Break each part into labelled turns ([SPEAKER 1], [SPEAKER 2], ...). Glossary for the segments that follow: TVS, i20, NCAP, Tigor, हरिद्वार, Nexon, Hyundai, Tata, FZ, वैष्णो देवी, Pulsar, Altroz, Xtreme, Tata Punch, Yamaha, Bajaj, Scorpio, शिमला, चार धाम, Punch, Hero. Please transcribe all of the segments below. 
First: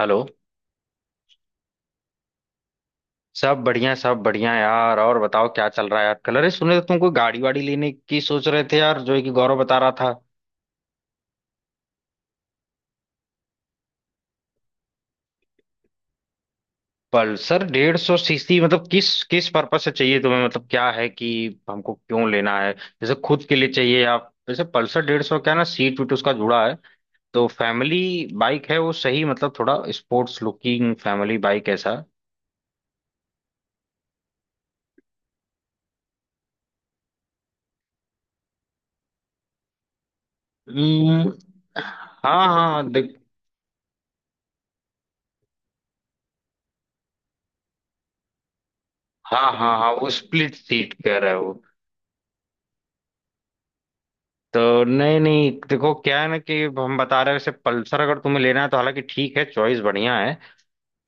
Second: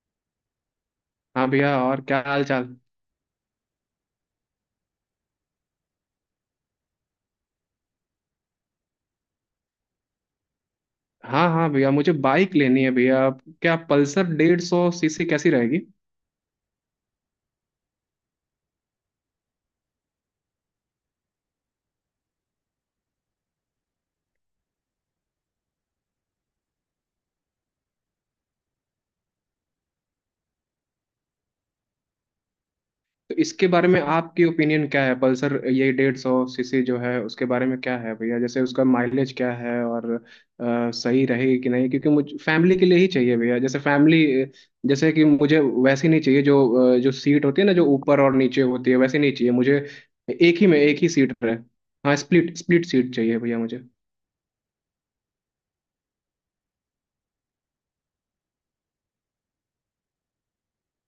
[SPEAKER 1] Hello.
[SPEAKER 2] हाँ भैया, और क्या हाल चाल।
[SPEAKER 1] सब बढ़िया यार। और बताओ क्या चल रहा है यार कल, अरे सुने तो तुमको गाड़ी वाड़ी लेने की सोच रहे थे यार, जो है कि गौरव बता रहा था।
[SPEAKER 2] हाँ हाँ भैया, मुझे बाइक लेनी है भैया। क्या पल्सर 150 सीसी कैसी रहेगी।
[SPEAKER 1] पल्सर 150 सीसी मतलब किस किस पर्पज से चाहिए तुम्हें, मतलब क्या है कि हमको क्यों लेना है, जैसे खुद के लिए चाहिए या जैसे पल्सर 150, क्या है ना सीट वीट उसका जुड़ा है तो फैमिली बाइक है। वो सही मतलब थोड़ा स्पोर्ट्स लुकिंग फैमिली बाइक ऐसा।
[SPEAKER 2] तो इसके बारे में आपकी ओपिनियन क्या है, पल्सर ये 150 सीसी जो है उसके बारे में क्या है भैया, जैसे उसका माइलेज क्या है और सही
[SPEAKER 1] हम्म,
[SPEAKER 2] रहेगी कि नहीं, क्योंकि मुझे
[SPEAKER 1] हाँ
[SPEAKER 2] फैमिली के
[SPEAKER 1] हाँ
[SPEAKER 2] लिए ही
[SPEAKER 1] देख।
[SPEAKER 2] चाहिए भैया, जैसे फैमिली जैसे कि मुझे वैसी नहीं चाहिए जो जो सीट होती है ना, जो ऊपर और नीचे होती है वैसी नहीं
[SPEAKER 1] हाँ
[SPEAKER 2] चाहिए
[SPEAKER 1] हाँ
[SPEAKER 2] मुझे।
[SPEAKER 1] हाँ वो स्प्लिट
[SPEAKER 2] एक ही में
[SPEAKER 1] सीट
[SPEAKER 2] एक ही
[SPEAKER 1] कह रहे
[SPEAKER 2] सीट
[SPEAKER 1] हो।
[SPEAKER 2] रहे। हाँ स्प्लिट स्प्लिट सीट चाहिए भैया मुझे।
[SPEAKER 1] तो नहीं नहीं देखो क्या है ना कि हम बता रहे हैं, वैसे पल्सर अगर तुम्हें लेना है तो हालांकि ठीक है, चॉइस बढ़िया है।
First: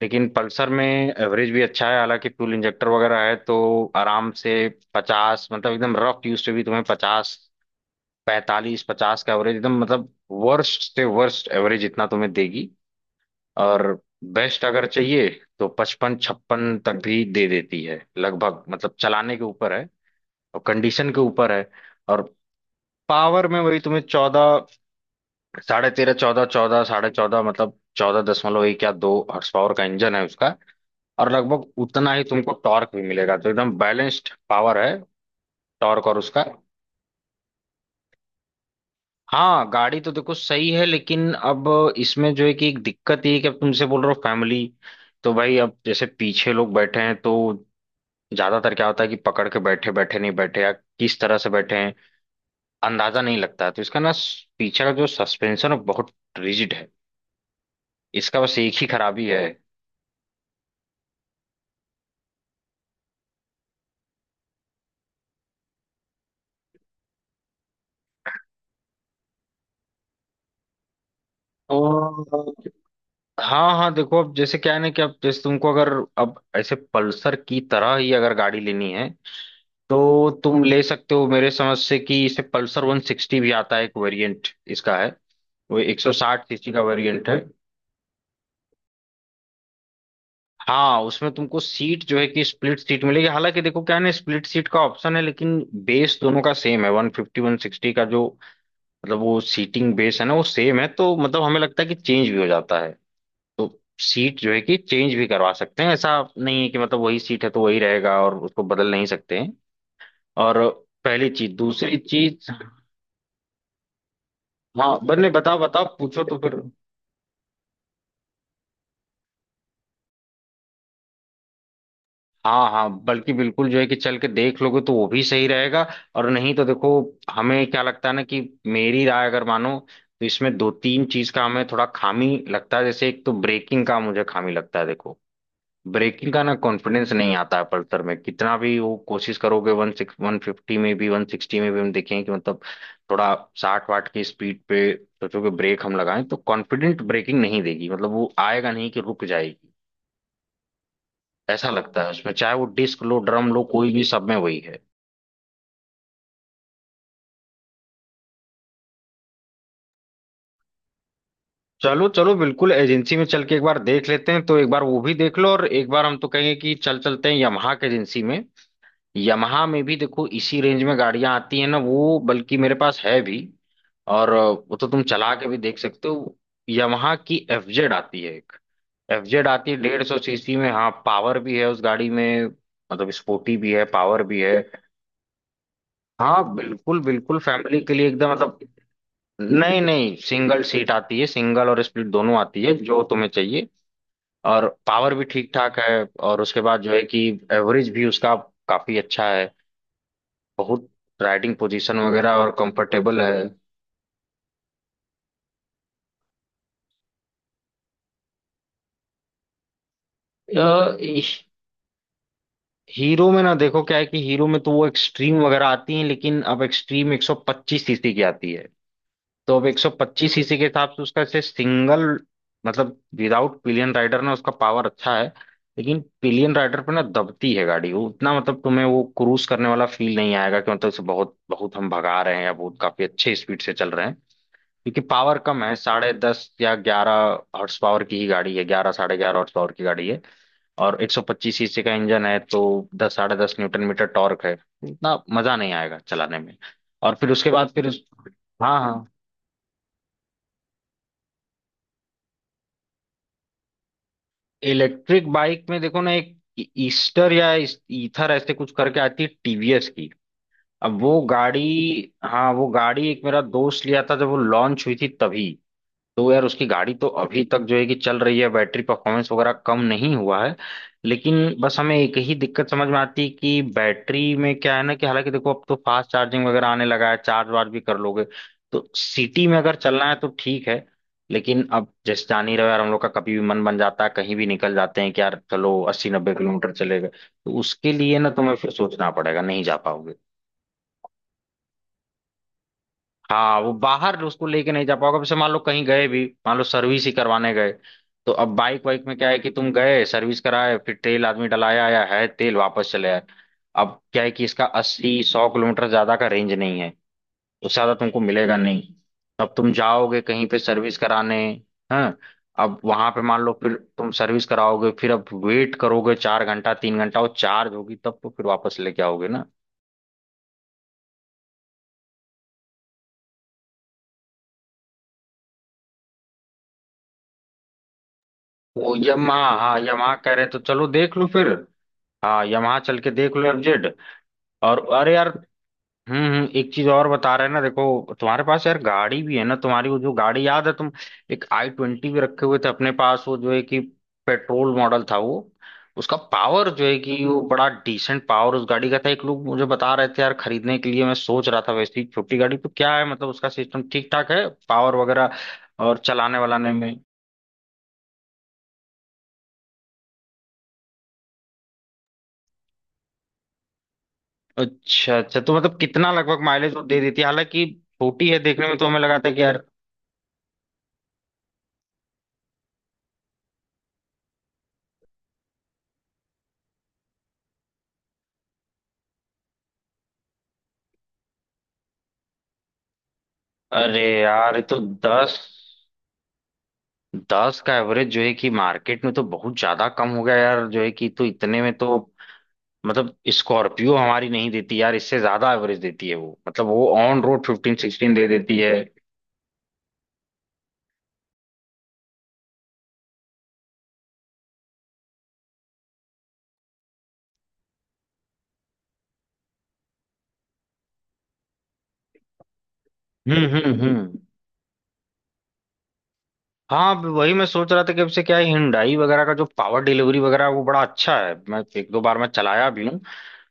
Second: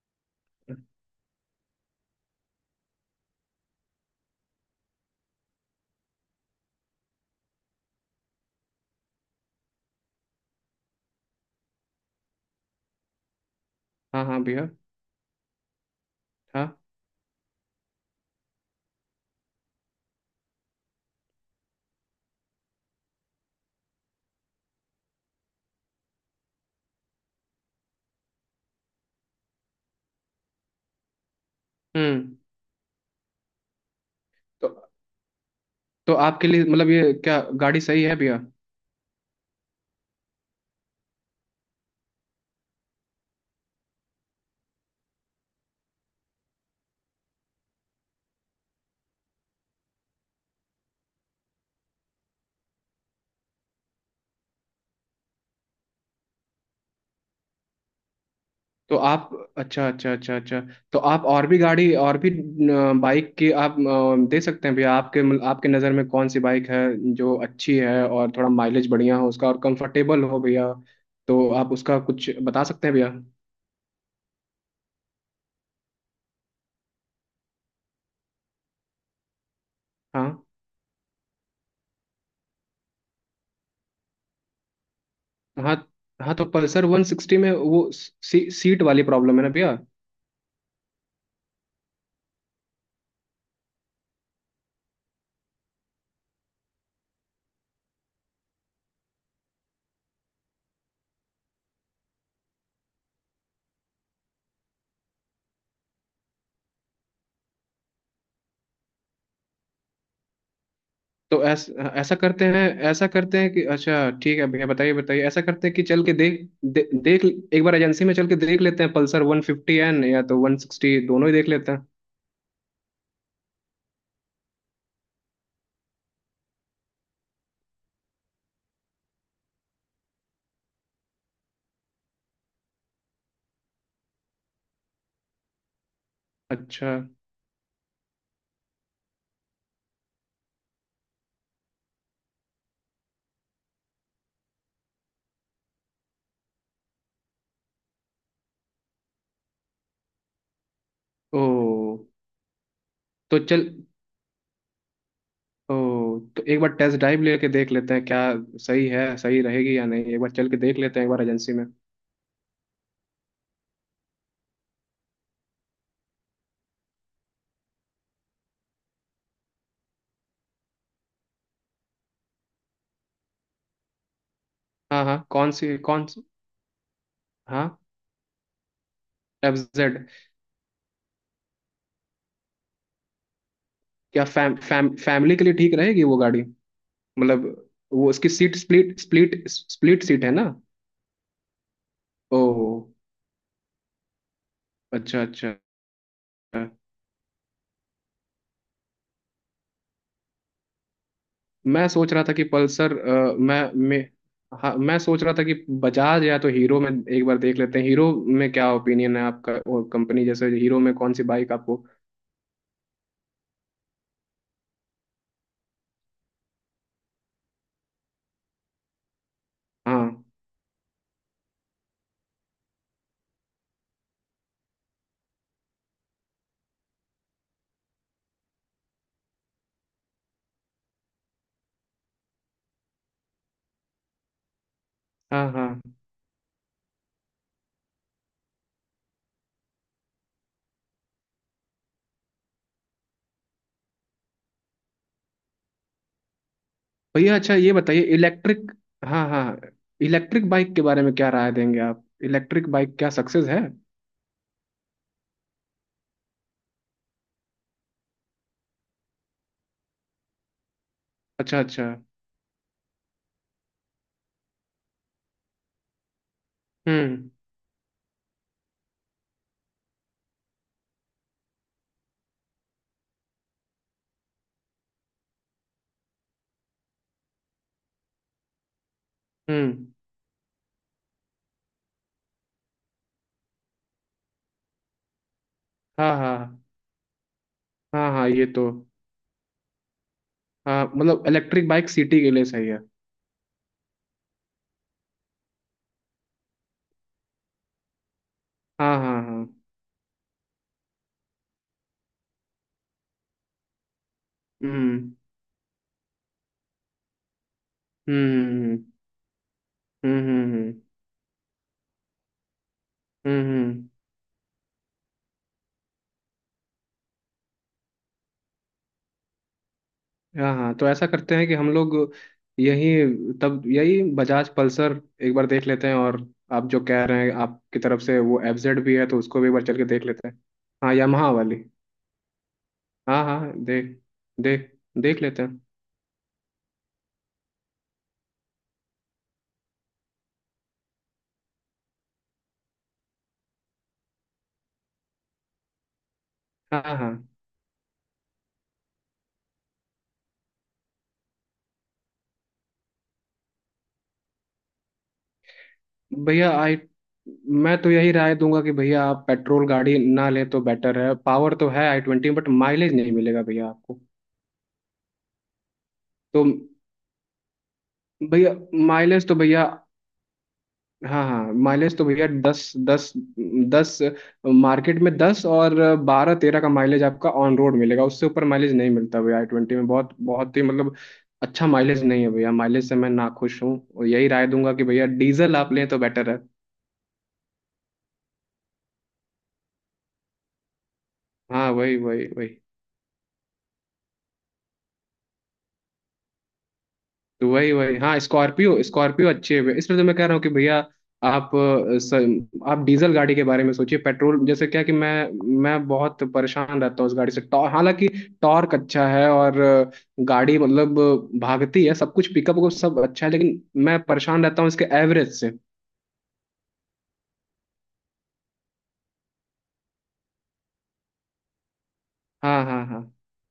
[SPEAKER 1] लेकिन पल्सर में एवरेज भी अच्छा है, हालांकि फ्यूल इंजेक्टर वगैरह है तो आराम से पचास, मतलब एकदम रफ यूज से भी तुम्हें पचास पैंतालीस पचास का एवरेज, एकदम मतलब वर्स्ट से वर्स्ट एवरेज इतना तुम्हें देगी। और
[SPEAKER 2] हाँ हाँ
[SPEAKER 1] बेस्ट
[SPEAKER 2] भैया।
[SPEAKER 1] अगर चाहिए तो पचपन
[SPEAKER 2] हाँ।
[SPEAKER 1] छप्पन तक भी दे देती है लगभग, मतलब चलाने के ऊपर है और कंडीशन के ऊपर है। और पावर में वही तुम्हें चौदह साढ़े तेरह चौदह चौदह साढ़े चौदह, मतलब चौदह दशमलव एक या दो हॉर्स पावर का इंजन है उसका। और लगभग उतना ही
[SPEAKER 2] हम्म।
[SPEAKER 1] तुमको टॉर्क भी मिलेगा तो एकदम बैलेंस्ड
[SPEAKER 2] तो
[SPEAKER 1] पावर है, टॉर्क
[SPEAKER 2] तो
[SPEAKER 1] और उसका।
[SPEAKER 2] आपके लिए मतलब ये क्या गाड़ी सही है भैया।
[SPEAKER 1] हाँ गाड़ी तो देखो सही है, लेकिन अब इसमें जो है कि एक दिक्कत ये है कि अब तुमसे बोल रहे हो फैमिली, तो भाई अब जैसे पीछे लोग बैठे हैं तो ज्यादातर क्या होता है कि पकड़ के बैठे बैठे नहीं बैठे या किस तरह से बैठे हैं अंदाजा नहीं लगता है, तो इसका ना पीछे का जो सस्पेंशन है बहुत रिजिड है। इसका बस एक ही
[SPEAKER 2] तो
[SPEAKER 1] खराबी
[SPEAKER 2] आप,
[SPEAKER 1] है।
[SPEAKER 2] अच्छा अच्छा अच्छा अच्छा। तो आप और भी गाड़ी और भी बाइक की आप दे सकते हैं भैया, आपके मतलब आपके नज़र में कौन सी बाइक है जो अच्छी है और थोड़ा माइलेज बढ़िया हो उसका और कंफर्टेबल हो भैया। तो आप उसका कुछ बता
[SPEAKER 1] तो
[SPEAKER 2] सकते हैं भैया।
[SPEAKER 1] हाँ हाँ देखो अब जैसे क्या है ना कि अब जैसे तुमको अगर अब ऐसे पल्सर की तरह ही अगर गाड़ी लेनी है तो
[SPEAKER 2] हाँ
[SPEAKER 1] तुम ले सकते हो, मेरे समझ से कि इसे पल्सर 160 भी आता है, एक वेरिएंट इसका है।
[SPEAKER 2] हाँ
[SPEAKER 1] वो
[SPEAKER 2] हाँ। तो
[SPEAKER 1] 160 सीसी का
[SPEAKER 2] पल्सर वन
[SPEAKER 1] वेरिएंट है।
[SPEAKER 2] सिक्सटी में वो सीट वाली प्रॉब्लम है ना भैया।
[SPEAKER 1] हाँ उसमें तुमको सीट जो है कि स्प्लिट सीट मिलेगी, हालांकि देखो क्या है ना, स्प्लिट सीट का ऑप्शन है लेकिन बेस दोनों का सेम है, 150 160 का जो मतलब वो सीटिंग बेस है ना वो सेम है, तो मतलब हमें लगता है कि चेंज भी हो जाता है। तो सीट जो है कि चेंज भी करवा सकते हैं, ऐसा नहीं है कि मतलब वही सीट है तो वही रहेगा और उसको बदल नहीं सकते हैं। और पहली
[SPEAKER 2] तो
[SPEAKER 1] चीज दूसरी
[SPEAKER 2] ऐसा करते
[SPEAKER 1] चीज।
[SPEAKER 2] हैं, ऐसा करते हैं कि अच्छा ठीक है भैया, बताइए
[SPEAKER 1] हाँ
[SPEAKER 2] बताइए,
[SPEAKER 1] बने
[SPEAKER 2] ऐसा
[SPEAKER 1] बताओ
[SPEAKER 2] करते हैं कि
[SPEAKER 1] बताओ
[SPEAKER 2] चल के
[SPEAKER 1] पूछो तो फिर।
[SPEAKER 2] देख, एक बार एजेंसी में चल के देख लेते हैं, पल्सर 150N या तो 160 दोनों ही देख लेते हैं।
[SPEAKER 1] हाँ हाँ बल्कि बिल्कुल जो है कि चल के देख लोगे तो वो भी सही रहेगा। और नहीं तो देखो हमें क्या लगता है ना कि मेरी राय अगर मानो तो इसमें दो तीन चीज का हमें थोड़ा खामी लगता है, जैसे एक तो ब्रेकिंग का मुझे खामी लगता है। देखो ब्रेकिंग का ना
[SPEAKER 2] अच्छा।
[SPEAKER 1] कॉन्फिडेंस नहीं आता है पल्सर में, कितना भी वो कोशिश करोगे वन सिक्स वन फिफ्टी में भी वन सिक्सटी में भी हम देखें कि मतलब थोड़ा 60 वाट की स्पीड पे सोचो कि ब्रेक हम लगाएं तो कॉन्फिडेंट ब्रेकिंग नहीं देगी, मतलब वो आएगा नहीं कि रुक जाएगी ऐसा लगता
[SPEAKER 2] ओ।
[SPEAKER 1] है उसमें, चाहे वो डिस्क लो
[SPEAKER 2] तो
[SPEAKER 1] ड्रम लो
[SPEAKER 2] चल।
[SPEAKER 1] कोई भी, सब में वही है।
[SPEAKER 2] ओ। तो एक बार टेस्ट ड्राइव लेके देख लेते हैं क्या, सही है, सही रहेगी या नहीं, एक बार चल के देख लेते हैं एक बार एजेंसी में।
[SPEAKER 1] चलो चलो बिल्कुल एजेंसी में चल के एक बार देख लेते हैं, तो एक बार वो भी देख लो और एक बार हम तो कहेंगे कि चल चलते हैं यामाहा की एजेंसी में। यमहा में भी देखो इसी रेंज में गाड़ियां आती हैं ना, वो बल्कि मेरे पास है भी। और वो तो तुम
[SPEAKER 2] हाँ हाँ,
[SPEAKER 1] चला के
[SPEAKER 2] कौन
[SPEAKER 1] भी
[SPEAKER 2] सी
[SPEAKER 1] देख
[SPEAKER 2] कौन
[SPEAKER 1] सकते
[SPEAKER 2] सी।
[SPEAKER 1] हो। यमहा की
[SPEAKER 2] हाँ
[SPEAKER 1] एफजेड आती है एक। एफजेड
[SPEAKER 2] एफ
[SPEAKER 1] आती है डेढ़
[SPEAKER 2] जेड।
[SPEAKER 1] सौ सीसी में, हाँ पावर भी है उस गाड़ी में, मतलब स्पोर्टी भी है पावर
[SPEAKER 2] क्या
[SPEAKER 1] भी
[SPEAKER 2] फैम,
[SPEAKER 1] है।
[SPEAKER 2] फैम, फैमिली के लिए ठीक रहेगी वो गाड़ी।
[SPEAKER 1] हाँ बिल्कुल बिल्कुल
[SPEAKER 2] मतलब
[SPEAKER 1] फैमिली के लिए
[SPEAKER 2] वो उसकी
[SPEAKER 1] एकदम
[SPEAKER 2] सीट
[SPEAKER 1] मतलब।
[SPEAKER 2] स्प्लिट स्प्लिट
[SPEAKER 1] नहीं
[SPEAKER 2] स्प्लिट
[SPEAKER 1] नहीं
[SPEAKER 2] सीट है ना।
[SPEAKER 1] सिंगल सीट आती है, सिंगल और स्प्लिट दोनों
[SPEAKER 2] ओ।
[SPEAKER 1] आती है जो तुम्हें चाहिए। और पावर
[SPEAKER 2] अच्छा
[SPEAKER 1] भी ठीक
[SPEAKER 2] अच्छा।
[SPEAKER 1] ठाक है। और उसके बाद जो है कि एवरेज भी उसका काफी अच्छा है, बहुत राइडिंग
[SPEAKER 2] मैं
[SPEAKER 1] पोजीशन
[SPEAKER 2] सोच रहा था
[SPEAKER 1] वगैरह
[SPEAKER 2] कि
[SPEAKER 1] और
[SPEAKER 2] पल्सर,
[SPEAKER 1] कंफर्टेबल है।
[SPEAKER 2] मैं, हाँ मैं सोच रहा था कि बजाज या तो हीरो में एक बार देख लेते हैं, हीरो में क्या ओपिनियन है आपका, और कंपनी जैसे
[SPEAKER 1] अ,
[SPEAKER 2] हीरो में कौन सी
[SPEAKER 1] इश-
[SPEAKER 2] बाइक आपको।
[SPEAKER 1] हीरो में ना देखो क्या है कि हीरो में तो वो एक्सट्रीम वगैरह आती है, लेकिन अब एक्सट्रीम 125 सीसी की आती है। तो अब
[SPEAKER 2] हाँ
[SPEAKER 1] 125 सीसी के हिसाब से उसका ऐसे सिंगल मतलब विदाउट पिलियन राइडर ना उसका पावर अच्छा है। लेकिन पिलियन राइडर पे ना दबती है गाड़ी, वो उतना मतलब तुम्हें वो क्रूज करने वाला फील नहीं आएगा, कि मतलब उसे बहुत बहुत हम भगा रहे हैं या बहुत काफी अच्छे स्पीड से चल रहे हैं, क्योंकि पावर
[SPEAKER 2] हाँ
[SPEAKER 1] कम है
[SPEAKER 2] हाँ।
[SPEAKER 1] साढ़े दस या ग्यारह हॉर्स पावर की ही गाड़ी है। ग्यारह साढ़े ग्यारह हॉर्स पावर की गाड़ी है और 125 सीसी का इंजन है, तो दस साढ़े दस न्यूटन मीटर टॉर्क है, इतना मजा नहीं आएगा चलाने में। और फिर
[SPEAKER 2] भैया
[SPEAKER 1] उसके
[SPEAKER 2] अच्छा
[SPEAKER 1] बाद
[SPEAKER 2] ये
[SPEAKER 1] फिर
[SPEAKER 2] बताइए
[SPEAKER 1] उस,
[SPEAKER 2] इलेक्ट्रिक।
[SPEAKER 1] हाँ हाँ
[SPEAKER 2] हाँ हाँ। इलेक्ट्रिक बाइक के बारे में क्या राय देंगे आप, इलेक्ट्रिक बाइक क्या सक्सेस है।
[SPEAKER 1] इलेक्ट्रिक बाइक में देखो ना एक ईस्टर या ईथर ऐसे कुछ करके आती है टीवीएस की। अब वो
[SPEAKER 2] अच्छा
[SPEAKER 1] गाड़ी,
[SPEAKER 2] अच्छा।
[SPEAKER 1] हाँ वो गाड़ी एक मेरा दोस्त लिया था जब वो लॉन्च हुई थी तभी, तो यार उसकी गाड़ी तो
[SPEAKER 2] हम्म।
[SPEAKER 1] अभी तक जो है कि चल रही है, बैटरी परफॉर्मेंस वगैरह कम नहीं हुआ है। लेकिन बस हमें एक ही दिक्कत समझ में आती है कि बैटरी में क्या है ना कि हालांकि देखो अब तो फास्ट चार्जिंग वगैरह आने लगा है, चार्ज वार्ज भी कर लोगे तो सिटी में अगर
[SPEAKER 2] हम्म।
[SPEAKER 1] चलना है तो ठीक है। लेकिन अब जैसे जान ही रहे हो यार, हम लोग का कभी भी मन बन जाता है, कहीं भी निकल जाते हैं कि यार चलो अस्सी
[SPEAKER 2] हाँ
[SPEAKER 1] नब्बे
[SPEAKER 2] हाँ।
[SPEAKER 1] किलोमीटर चले गए, तो उसके
[SPEAKER 2] हाँ
[SPEAKER 1] लिए
[SPEAKER 2] हाँ
[SPEAKER 1] ना
[SPEAKER 2] ये
[SPEAKER 1] तुम्हें
[SPEAKER 2] तो।
[SPEAKER 1] फिर सोचना पड़ेगा, नहीं जा पाओगे।
[SPEAKER 2] हाँ मतलब इलेक्ट्रिक बाइक सिटी के लिए सही है।
[SPEAKER 1] हाँ वो बाहर उसको लेके नहीं जा पाओगे, अब जैसे मान लो कहीं गए भी, मान लो सर्विस ही करवाने गए तो अब बाइक
[SPEAKER 2] हाँ
[SPEAKER 1] वाइक में
[SPEAKER 2] हाँ
[SPEAKER 1] क्या है
[SPEAKER 2] हाँ।
[SPEAKER 1] कि तुम गए सर्विस कराए, फिर तेल आदमी डलाया आया है तेल, वापस चले आए। अब क्या है कि इसका
[SPEAKER 2] हम्म
[SPEAKER 1] 80 100 किलोमीटर ज्यादा का रेंज नहीं है, उससे ज्यादा तुमको
[SPEAKER 2] हम्म
[SPEAKER 1] मिलेगा नहीं।
[SPEAKER 2] हम्म।
[SPEAKER 1] अब तुम जाओगे कहीं पे
[SPEAKER 2] हम्म।
[SPEAKER 1] सर्विस कराने, हाँ अब वहां पे मान
[SPEAKER 2] हम्म,
[SPEAKER 1] लो फिर
[SPEAKER 2] हम्म।
[SPEAKER 1] तुम सर्विस कराओगे, फिर अब वेट करोगे 4 घंटा 3 घंटा, वो चार्ज होगी तब तो फिर वापस लेके आओगे ना।
[SPEAKER 2] हाँ हाँ, तो ऐसा करते हैं कि हम लोग यही, तब यही बजाज पल्सर एक बार देख लेते हैं, और आप जो कह रहे हैं आपकी तरफ से वो एफजेड
[SPEAKER 1] वो
[SPEAKER 2] भी है तो
[SPEAKER 1] यमा,
[SPEAKER 2] उसको भी एक बार चल
[SPEAKER 1] हाँ
[SPEAKER 2] के देख
[SPEAKER 1] यमा
[SPEAKER 2] लेते
[SPEAKER 1] कह
[SPEAKER 2] हैं।
[SPEAKER 1] रहे तो चलो
[SPEAKER 2] हाँ
[SPEAKER 1] देख लो
[SPEAKER 2] यामाहा
[SPEAKER 1] फिर।
[SPEAKER 2] वाली।
[SPEAKER 1] हाँ यमाहा चल के
[SPEAKER 2] हाँ
[SPEAKER 1] देख लो
[SPEAKER 2] हाँ,
[SPEAKER 1] एफजेड।
[SPEAKER 2] देख देख
[SPEAKER 1] और अरे
[SPEAKER 2] देख
[SPEAKER 1] यार
[SPEAKER 2] लेते हैं।
[SPEAKER 1] एक चीज और बता रहे हैं ना, देखो तुम्हारे पास यार गाड़ी भी है ना, तुम्हारी वो जो गाड़ी याद है तुम एक आई ट्वेंटी भी रखे हुए थे अपने पास, वो जो है कि पेट्रोल मॉडल था वो। उसका पावर
[SPEAKER 2] हाँ
[SPEAKER 1] जो है कि
[SPEAKER 2] हाँ
[SPEAKER 1] वो बड़ा डिसेंट पावर उस गाड़ी का था, एक लोग मुझे बता रहे थे यार खरीदने के लिए, मैं सोच रहा था वैसी छोटी गाड़ी तो क्या है मतलब उसका सिस्टम ठीक ठाक है पावर वगैरह और चलाने
[SPEAKER 2] भैया
[SPEAKER 1] वालाने
[SPEAKER 2] आई।
[SPEAKER 1] में।
[SPEAKER 2] मैं तो यही राय दूंगा कि भैया आप पेट्रोल गाड़ी ना लें तो बेटर है, पावर तो है i20, बट माइलेज नहीं मिलेगा भैया आपको।
[SPEAKER 1] अच्छा अच्छा तो मतलब कितना लगभग
[SPEAKER 2] तो
[SPEAKER 1] माइलेज वो दे देती है, हालांकि छोटी है
[SPEAKER 2] भैया
[SPEAKER 1] देखने में तो हमें लगा
[SPEAKER 2] माइलेज
[SPEAKER 1] था
[SPEAKER 2] तो
[SPEAKER 1] कि यार।
[SPEAKER 2] भैया, हाँ हाँ माइलेज तो भैया दस दस दस, मार्केट में दस और 12-13 का माइलेज आपका ऑन रोड मिलेगा, उससे ऊपर माइलेज नहीं मिलता भैया i20 में, बहुत बहुत ही मतलब अच्छा माइलेज नहीं है भैया, माइलेज से मैं नाखुश हूँ
[SPEAKER 1] अरे
[SPEAKER 2] और यही राय
[SPEAKER 1] यार ये
[SPEAKER 2] दूंगा
[SPEAKER 1] तो
[SPEAKER 2] कि भैया
[SPEAKER 1] दस
[SPEAKER 2] डीजल आप लें तो बेटर है।
[SPEAKER 1] दस का एवरेज जो है कि मार्केट में तो बहुत ज्यादा कम हो गया यार, जो है कि तो इतने
[SPEAKER 2] हाँ
[SPEAKER 1] में तो
[SPEAKER 2] वही वही वही।
[SPEAKER 1] मतलब स्कॉर्पियो हमारी नहीं देती यार, इससे ज्यादा एवरेज देती है वो, मतलब वो ऑन रोड
[SPEAKER 2] तो वही
[SPEAKER 1] फिफ्टीन
[SPEAKER 2] वही,
[SPEAKER 1] सिक्सटीन
[SPEAKER 2] हाँ
[SPEAKER 1] दे देती है।
[SPEAKER 2] स्कॉर्पियो स्कॉर्पियो अच्छी है, इसलिए तो मैं कह रहा हूँ कि भैया आप, आप डीजल गाड़ी के बारे में सोचिए, पेट्रोल जैसे क्या कि मैं बहुत परेशान रहता हूँ उस गाड़ी से, टॉर हालांकि टॉर्क अच्छा है और गाड़ी मतलब भागती है सब कुछ, पिकअप को सब अच्छा है, लेकिन मैं
[SPEAKER 1] हम्म।
[SPEAKER 2] परेशान रहता हूँ इसके एवरेज से।
[SPEAKER 1] हाँ अब वही मैं सोच रहा था कि अब से क्या है, हिंडाई वगैरह का जो पावर डिलीवरी वगैरह है, वो बड़ा अच्छा है, मैं एक दो बार मैं
[SPEAKER 2] हाँ
[SPEAKER 1] चलाया
[SPEAKER 2] हाँ
[SPEAKER 1] भी हूँ
[SPEAKER 2] हाँ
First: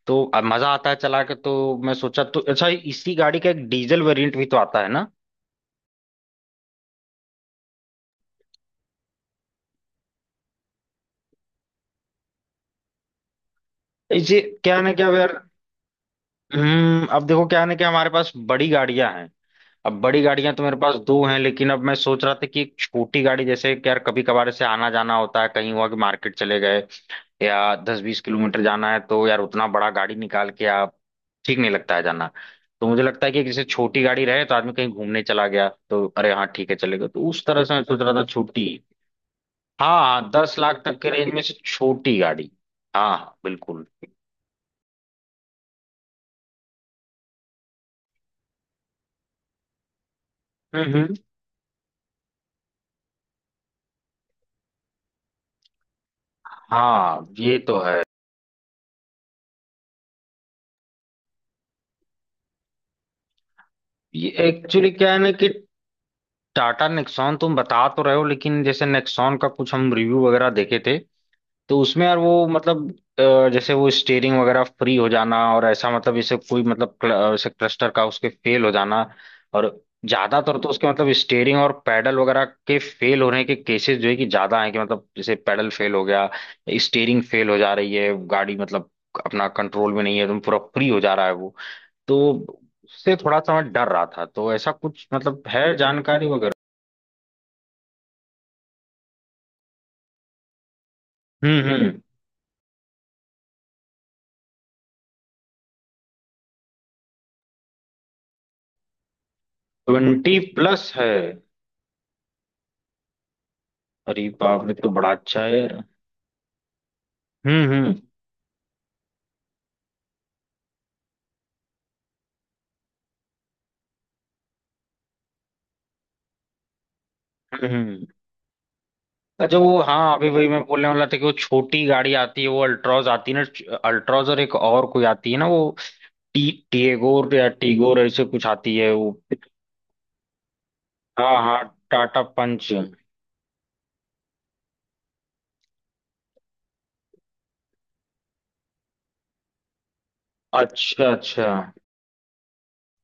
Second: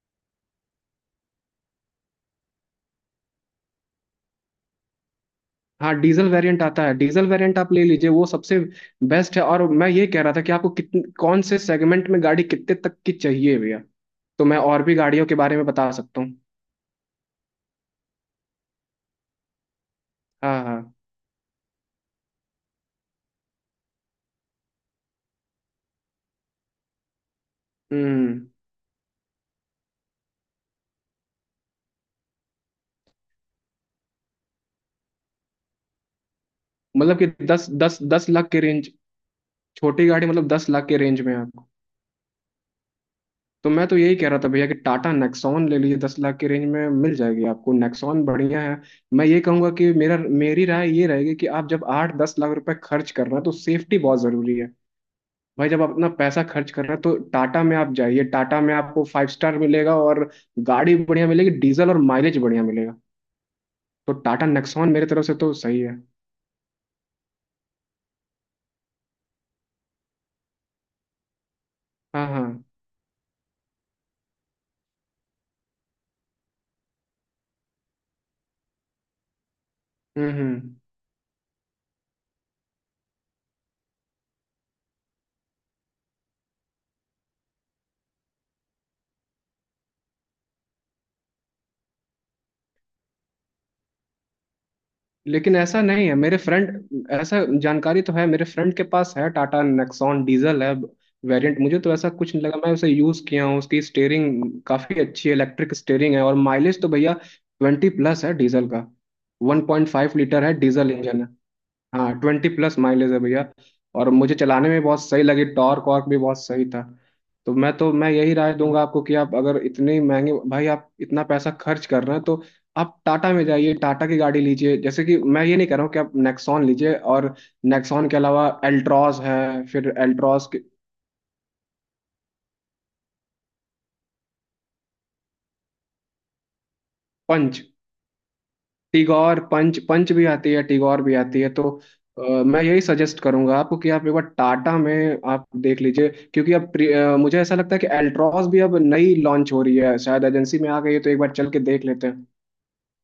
[SPEAKER 1] तो अब मजा आता है चला के, तो मैं सोचा तो अच्छा इसी गाड़ी का एक डीजल वेरिएंट भी तो आता है ना।
[SPEAKER 2] हाँ। डीजल वेरिएंट आता है, डीजल वेरिएंट आप ले लीजिए वो सबसे बेस्ट है। और मैं ये कह रहा था कि आपको कौन से सेगमेंट में गाड़ी कितने तक की चाहिए भैया।
[SPEAKER 1] इसे
[SPEAKER 2] तो मैं
[SPEAKER 1] क्या है
[SPEAKER 2] और
[SPEAKER 1] ना
[SPEAKER 2] भी
[SPEAKER 1] क्या
[SPEAKER 2] गाड़ियों के
[SPEAKER 1] यार,
[SPEAKER 2] बारे में बता सकता हूँ।
[SPEAKER 1] अब देखो क्या है ना कि हमारे पास बड़ी गाड़ियां हैं। अब बड़ी गाड़ियां तो
[SPEAKER 2] हाँ
[SPEAKER 1] मेरे
[SPEAKER 2] हाँ।
[SPEAKER 1] पास दो हैं, लेकिन अब मैं सोच रहा था कि एक छोटी गाड़ी जैसे कि यार कभी कभार ऐसे आना जाना होता है, कहीं हुआ कि मार्केट चले गए या दस बीस
[SPEAKER 2] हम्म।
[SPEAKER 1] किलोमीटर जाना है तो यार उतना बड़ा गाड़ी निकाल के आप ठीक नहीं लगता है जाना। तो मुझे लगता है कि जैसे छोटी गाड़ी रहे तो आदमी कहीं घूमने चला गया तो अरे हाँ ठीक है चलेगा,
[SPEAKER 2] मतलब कि
[SPEAKER 1] तो उस तरह
[SPEAKER 2] दस
[SPEAKER 1] से मैं
[SPEAKER 2] दस
[SPEAKER 1] सोच रहा था
[SPEAKER 2] 10 लाख के
[SPEAKER 1] छोटी।
[SPEAKER 2] रेंज,
[SPEAKER 1] हाँ
[SPEAKER 2] छोटी गाड़ी
[SPEAKER 1] हाँ
[SPEAKER 2] मतलब
[SPEAKER 1] दस
[SPEAKER 2] दस
[SPEAKER 1] लाख
[SPEAKER 2] लाख के
[SPEAKER 1] तक के
[SPEAKER 2] रेंज
[SPEAKER 1] रेंज
[SPEAKER 2] में
[SPEAKER 1] में से
[SPEAKER 2] आपको।
[SPEAKER 1] छोटी गाड़ी, हाँ
[SPEAKER 2] तो
[SPEAKER 1] बिल्कुल।
[SPEAKER 2] मैं तो यही कह रहा था भैया कि टाटा नेक्सॉन ले लीजिए, 10 लाख के रेंज में मिल जाएगी आपको, नेक्सॉन बढ़िया है। मैं ये कहूंगा कि मेरा, मेरी राय
[SPEAKER 1] हम्म
[SPEAKER 2] ये
[SPEAKER 1] हम्म।
[SPEAKER 2] रहेगी कि आप जब 8-10 लाख रुपए खर्च कर रहे हैं तो सेफ्टी बहुत जरूरी है। भाई जब आप अपना पैसा खर्च कर रहे हैं तो
[SPEAKER 1] हाँ ये
[SPEAKER 2] टाटा में
[SPEAKER 1] तो
[SPEAKER 2] आप
[SPEAKER 1] है।
[SPEAKER 2] जाइए, टाटा में आपको फाइव स्टार मिलेगा, और गाड़ी बढ़िया मिलेगी डीजल, और माइलेज बढ़िया मिलेगा। तो
[SPEAKER 1] ये
[SPEAKER 2] टाटा
[SPEAKER 1] एक्चुअली
[SPEAKER 2] नेक्सॉन मेरी
[SPEAKER 1] क्या है
[SPEAKER 2] तरफ
[SPEAKER 1] ना
[SPEAKER 2] से
[SPEAKER 1] कि
[SPEAKER 2] तो सही है।
[SPEAKER 1] टाटा नेक्सॉन तुम बता तो रहे हो लेकिन जैसे नेक्सॉन का कुछ हम रिव्यू वगैरह देखे थे तो उसमें यार
[SPEAKER 2] हाँ
[SPEAKER 1] वो
[SPEAKER 2] हाँ।
[SPEAKER 1] मतलब जैसे वो स्टेयरिंग वगैरह फ्री हो जाना, और ऐसा मतलब जैसे कोई मतलब जैसे क्लस्टर का उसके फेल हो जाना, और ज्यादातर तो
[SPEAKER 2] हम्म।
[SPEAKER 1] उसके मतलब स्टेयरिंग और पैडल वगैरह के फेल होने के केसेस जो है कि ज्यादा हैं, कि मतलब जैसे पैडल फेल हो गया, स्टेयरिंग फेल हो जा रही है गाड़ी, मतलब अपना कंट्रोल में नहीं है तुम, पूरा फ्री हो जा रहा है वो। तो उससे थोड़ा सा मैं डर रहा था, तो ऐसा कुछ मतलब
[SPEAKER 2] लेकिन
[SPEAKER 1] है
[SPEAKER 2] ऐसा नहीं है
[SPEAKER 1] जानकारी
[SPEAKER 2] मेरे
[SPEAKER 1] वगैरह।
[SPEAKER 2] फ्रेंड, ऐसा जानकारी तो है, मेरे फ्रेंड के पास है, टाटा नेक्सॉन डीजल है वेरिएंट,
[SPEAKER 1] हम्म
[SPEAKER 2] मुझे तो
[SPEAKER 1] हम्म
[SPEAKER 2] ऐसा कुछ नहीं लगा, मैं उसे यूज किया हूँ, उसकी स्टेयरिंग काफी अच्छी है, इलेक्ट्रिक स्टेयरिंग है, और माइलेज तो भैया 20+ है डीजल का, one point five
[SPEAKER 1] twenty
[SPEAKER 2] litre है
[SPEAKER 1] प्लस
[SPEAKER 2] डीजल
[SPEAKER 1] है।
[SPEAKER 2] इंजन है। हाँ 20+ माइलेज है भैया, और
[SPEAKER 1] अरे
[SPEAKER 2] मुझे
[SPEAKER 1] बाप
[SPEAKER 2] चलाने
[SPEAKER 1] रे
[SPEAKER 2] में
[SPEAKER 1] तो
[SPEAKER 2] बहुत
[SPEAKER 1] बड़ा
[SPEAKER 2] सही
[SPEAKER 1] अच्छा
[SPEAKER 2] लगी,
[SPEAKER 1] है यार।
[SPEAKER 2] टॉर्क वॉर्क भी बहुत सही था। तो
[SPEAKER 1] हम्म
[SPEAKER 2] मैं तो
[SPEAKER 1] हम्म
[SPEAKER 2] मैं यही राय दूंगा आपको कि आप अगर इतने महंगे, भाई आप इतना पैसा खर्च कर रहे हैं तो आप टाटा में जाइए, टाटा की गाड़ी लीजिए, जैसे कि मैं ये नहीं कह रहा हूँ कि आप नेक्सॉन लीजिए, और
[SPEAKER 1] हम्म।
[SPEAKER 2] नेक्सॉन के अलावा एल्ट्रॉस है,
[SPEAKER 1] अच्छा वो,
[SPEAKER 2] फिर
[SPEAKER 1] हाँ अभी वही
[SPEAKER 2] एल्ट्रॉस के
[SPEAKER 1] मैं बोलने वाला था कि वो छोटी गाड़ी आती है वो अल्ट्रॉज आती है ना, अल्ट्रॉज, और एक और कोई आती है ना वो, टी टीगोर या
[SPEAKER 2] पंच,
[SPEAKER 1] टीगोर ऐसे कुछ आती है वो।
[SPEAKER 2] टिगोर, पंच पंच भी आती है, टिगोर भी
[SPEAKER 1] हाँ
[SPEAKER 2] आती है
[SPEAKER 1] हाँ
[SPEAKER 2] तो
[SPEAKER 1] टाटा
[SPEAKER 2] मैं
[SPEAKER 1] पंच।
[SPEAKER 2] यही सजेस्ट करूंगा आपको कि आप एक बार टाटा में आप देख लीजिए, क्योंकि अब मुझे ऐसा लगता है कि एल्ट्रॉस भी अब नई लॉन्च हो रही है, शायद एजेंसी में आ गई है
[SPEAKER 1] अच्छा
[SPEAKER 2] तो एक बार
[SPEAKER 1] अच्छा।
[SPEAKER 2] चल के देख लेते हैं।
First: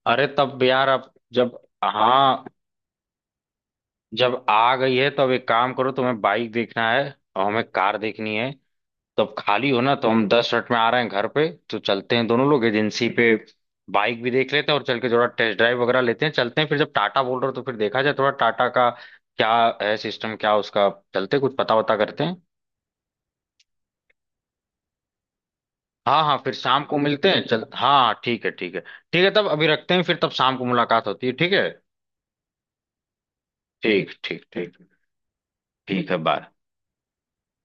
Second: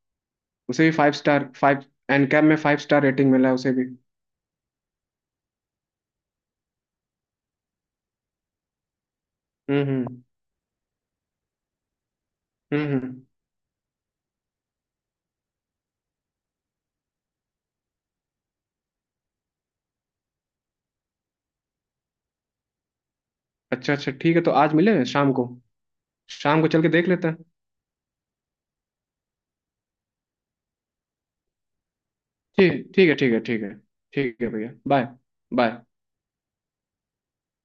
[SPEAKER 1] अरे तब
[SPEAKER 2] उसे
[SPEAKER 1] यार
[SPEAKER 2] भी
[SPEAKER 1] अब
[SPEAKER 2] फाइव स्टार,
[SPEAKER 1] जब,
[SPEAKER 2] फाइव NCAP
[SPEAKER 1] हाँ
[SPEAKER 2] में फाइव स्टार रेटिंग मिला है उसे भी।
[SPEAKER 1] जब आ गई है तो अब एक काम करो, तुम्हें बाइक देखना है और हमें कार देखनी है, तो अब खाली हो ना तो
[SPEAKER 2] हम्म।
[SPEAKER 1] हम 10 मिनट में आ रहे हैं घर पे, तो चलते हैं दोनों लोग
[SPEAKER 2] हम्म
[SPEAKER 1] एजेंसी
[SPEAKER 2] हम्म।
[SPEAKER 1] पे। बाइक भी देख लेते हैं और चल के थोड़ा टेस्ट ड्राइव वगैरह लेते हैं, चलते हैं फिर, जब टाटा बोल रहे हो तो फिर देखा जाए थोड़ा टाटा का क्या है सिस्टम क्या उसका। चलते हैं, कुछ पता वता करते हैं।
[SPEAKER 2] अच्छा अच्छा, ठीक है तो आज मिले शाम को।
[SPEAKER 1] हाँ हाँ फिर
[SPEAKER 2] शाम को चल
[SPEAKER 1] शाम
[SPEAKER 2] के
[SPEAKER 1] को
[SPEAKER 2] देख लेते
[SPEAKER 1] मिलते
[SPEAKER 2] हैं।
[SPEAKER 1] हैं चल, हाँ हाँ, ठीक है ठीक है ठीक है, तब अभी रखते हैं, फिर तब शाम को मुलाकात होती है, ठीक है।
[SPEAKER 2] ठीक, ठीक है ठीक है ठीक है।
[SPEAKER 1] ठीक
[SPEAKER 2] ठीक
[SPEAKER 1] ठीक
[SPEAKER 2] है भैया
[SPEAKER 1] ठीक।
[SPEAKER 2] बाय। बाय।
[SPEAKER 1] ठीक है बाय।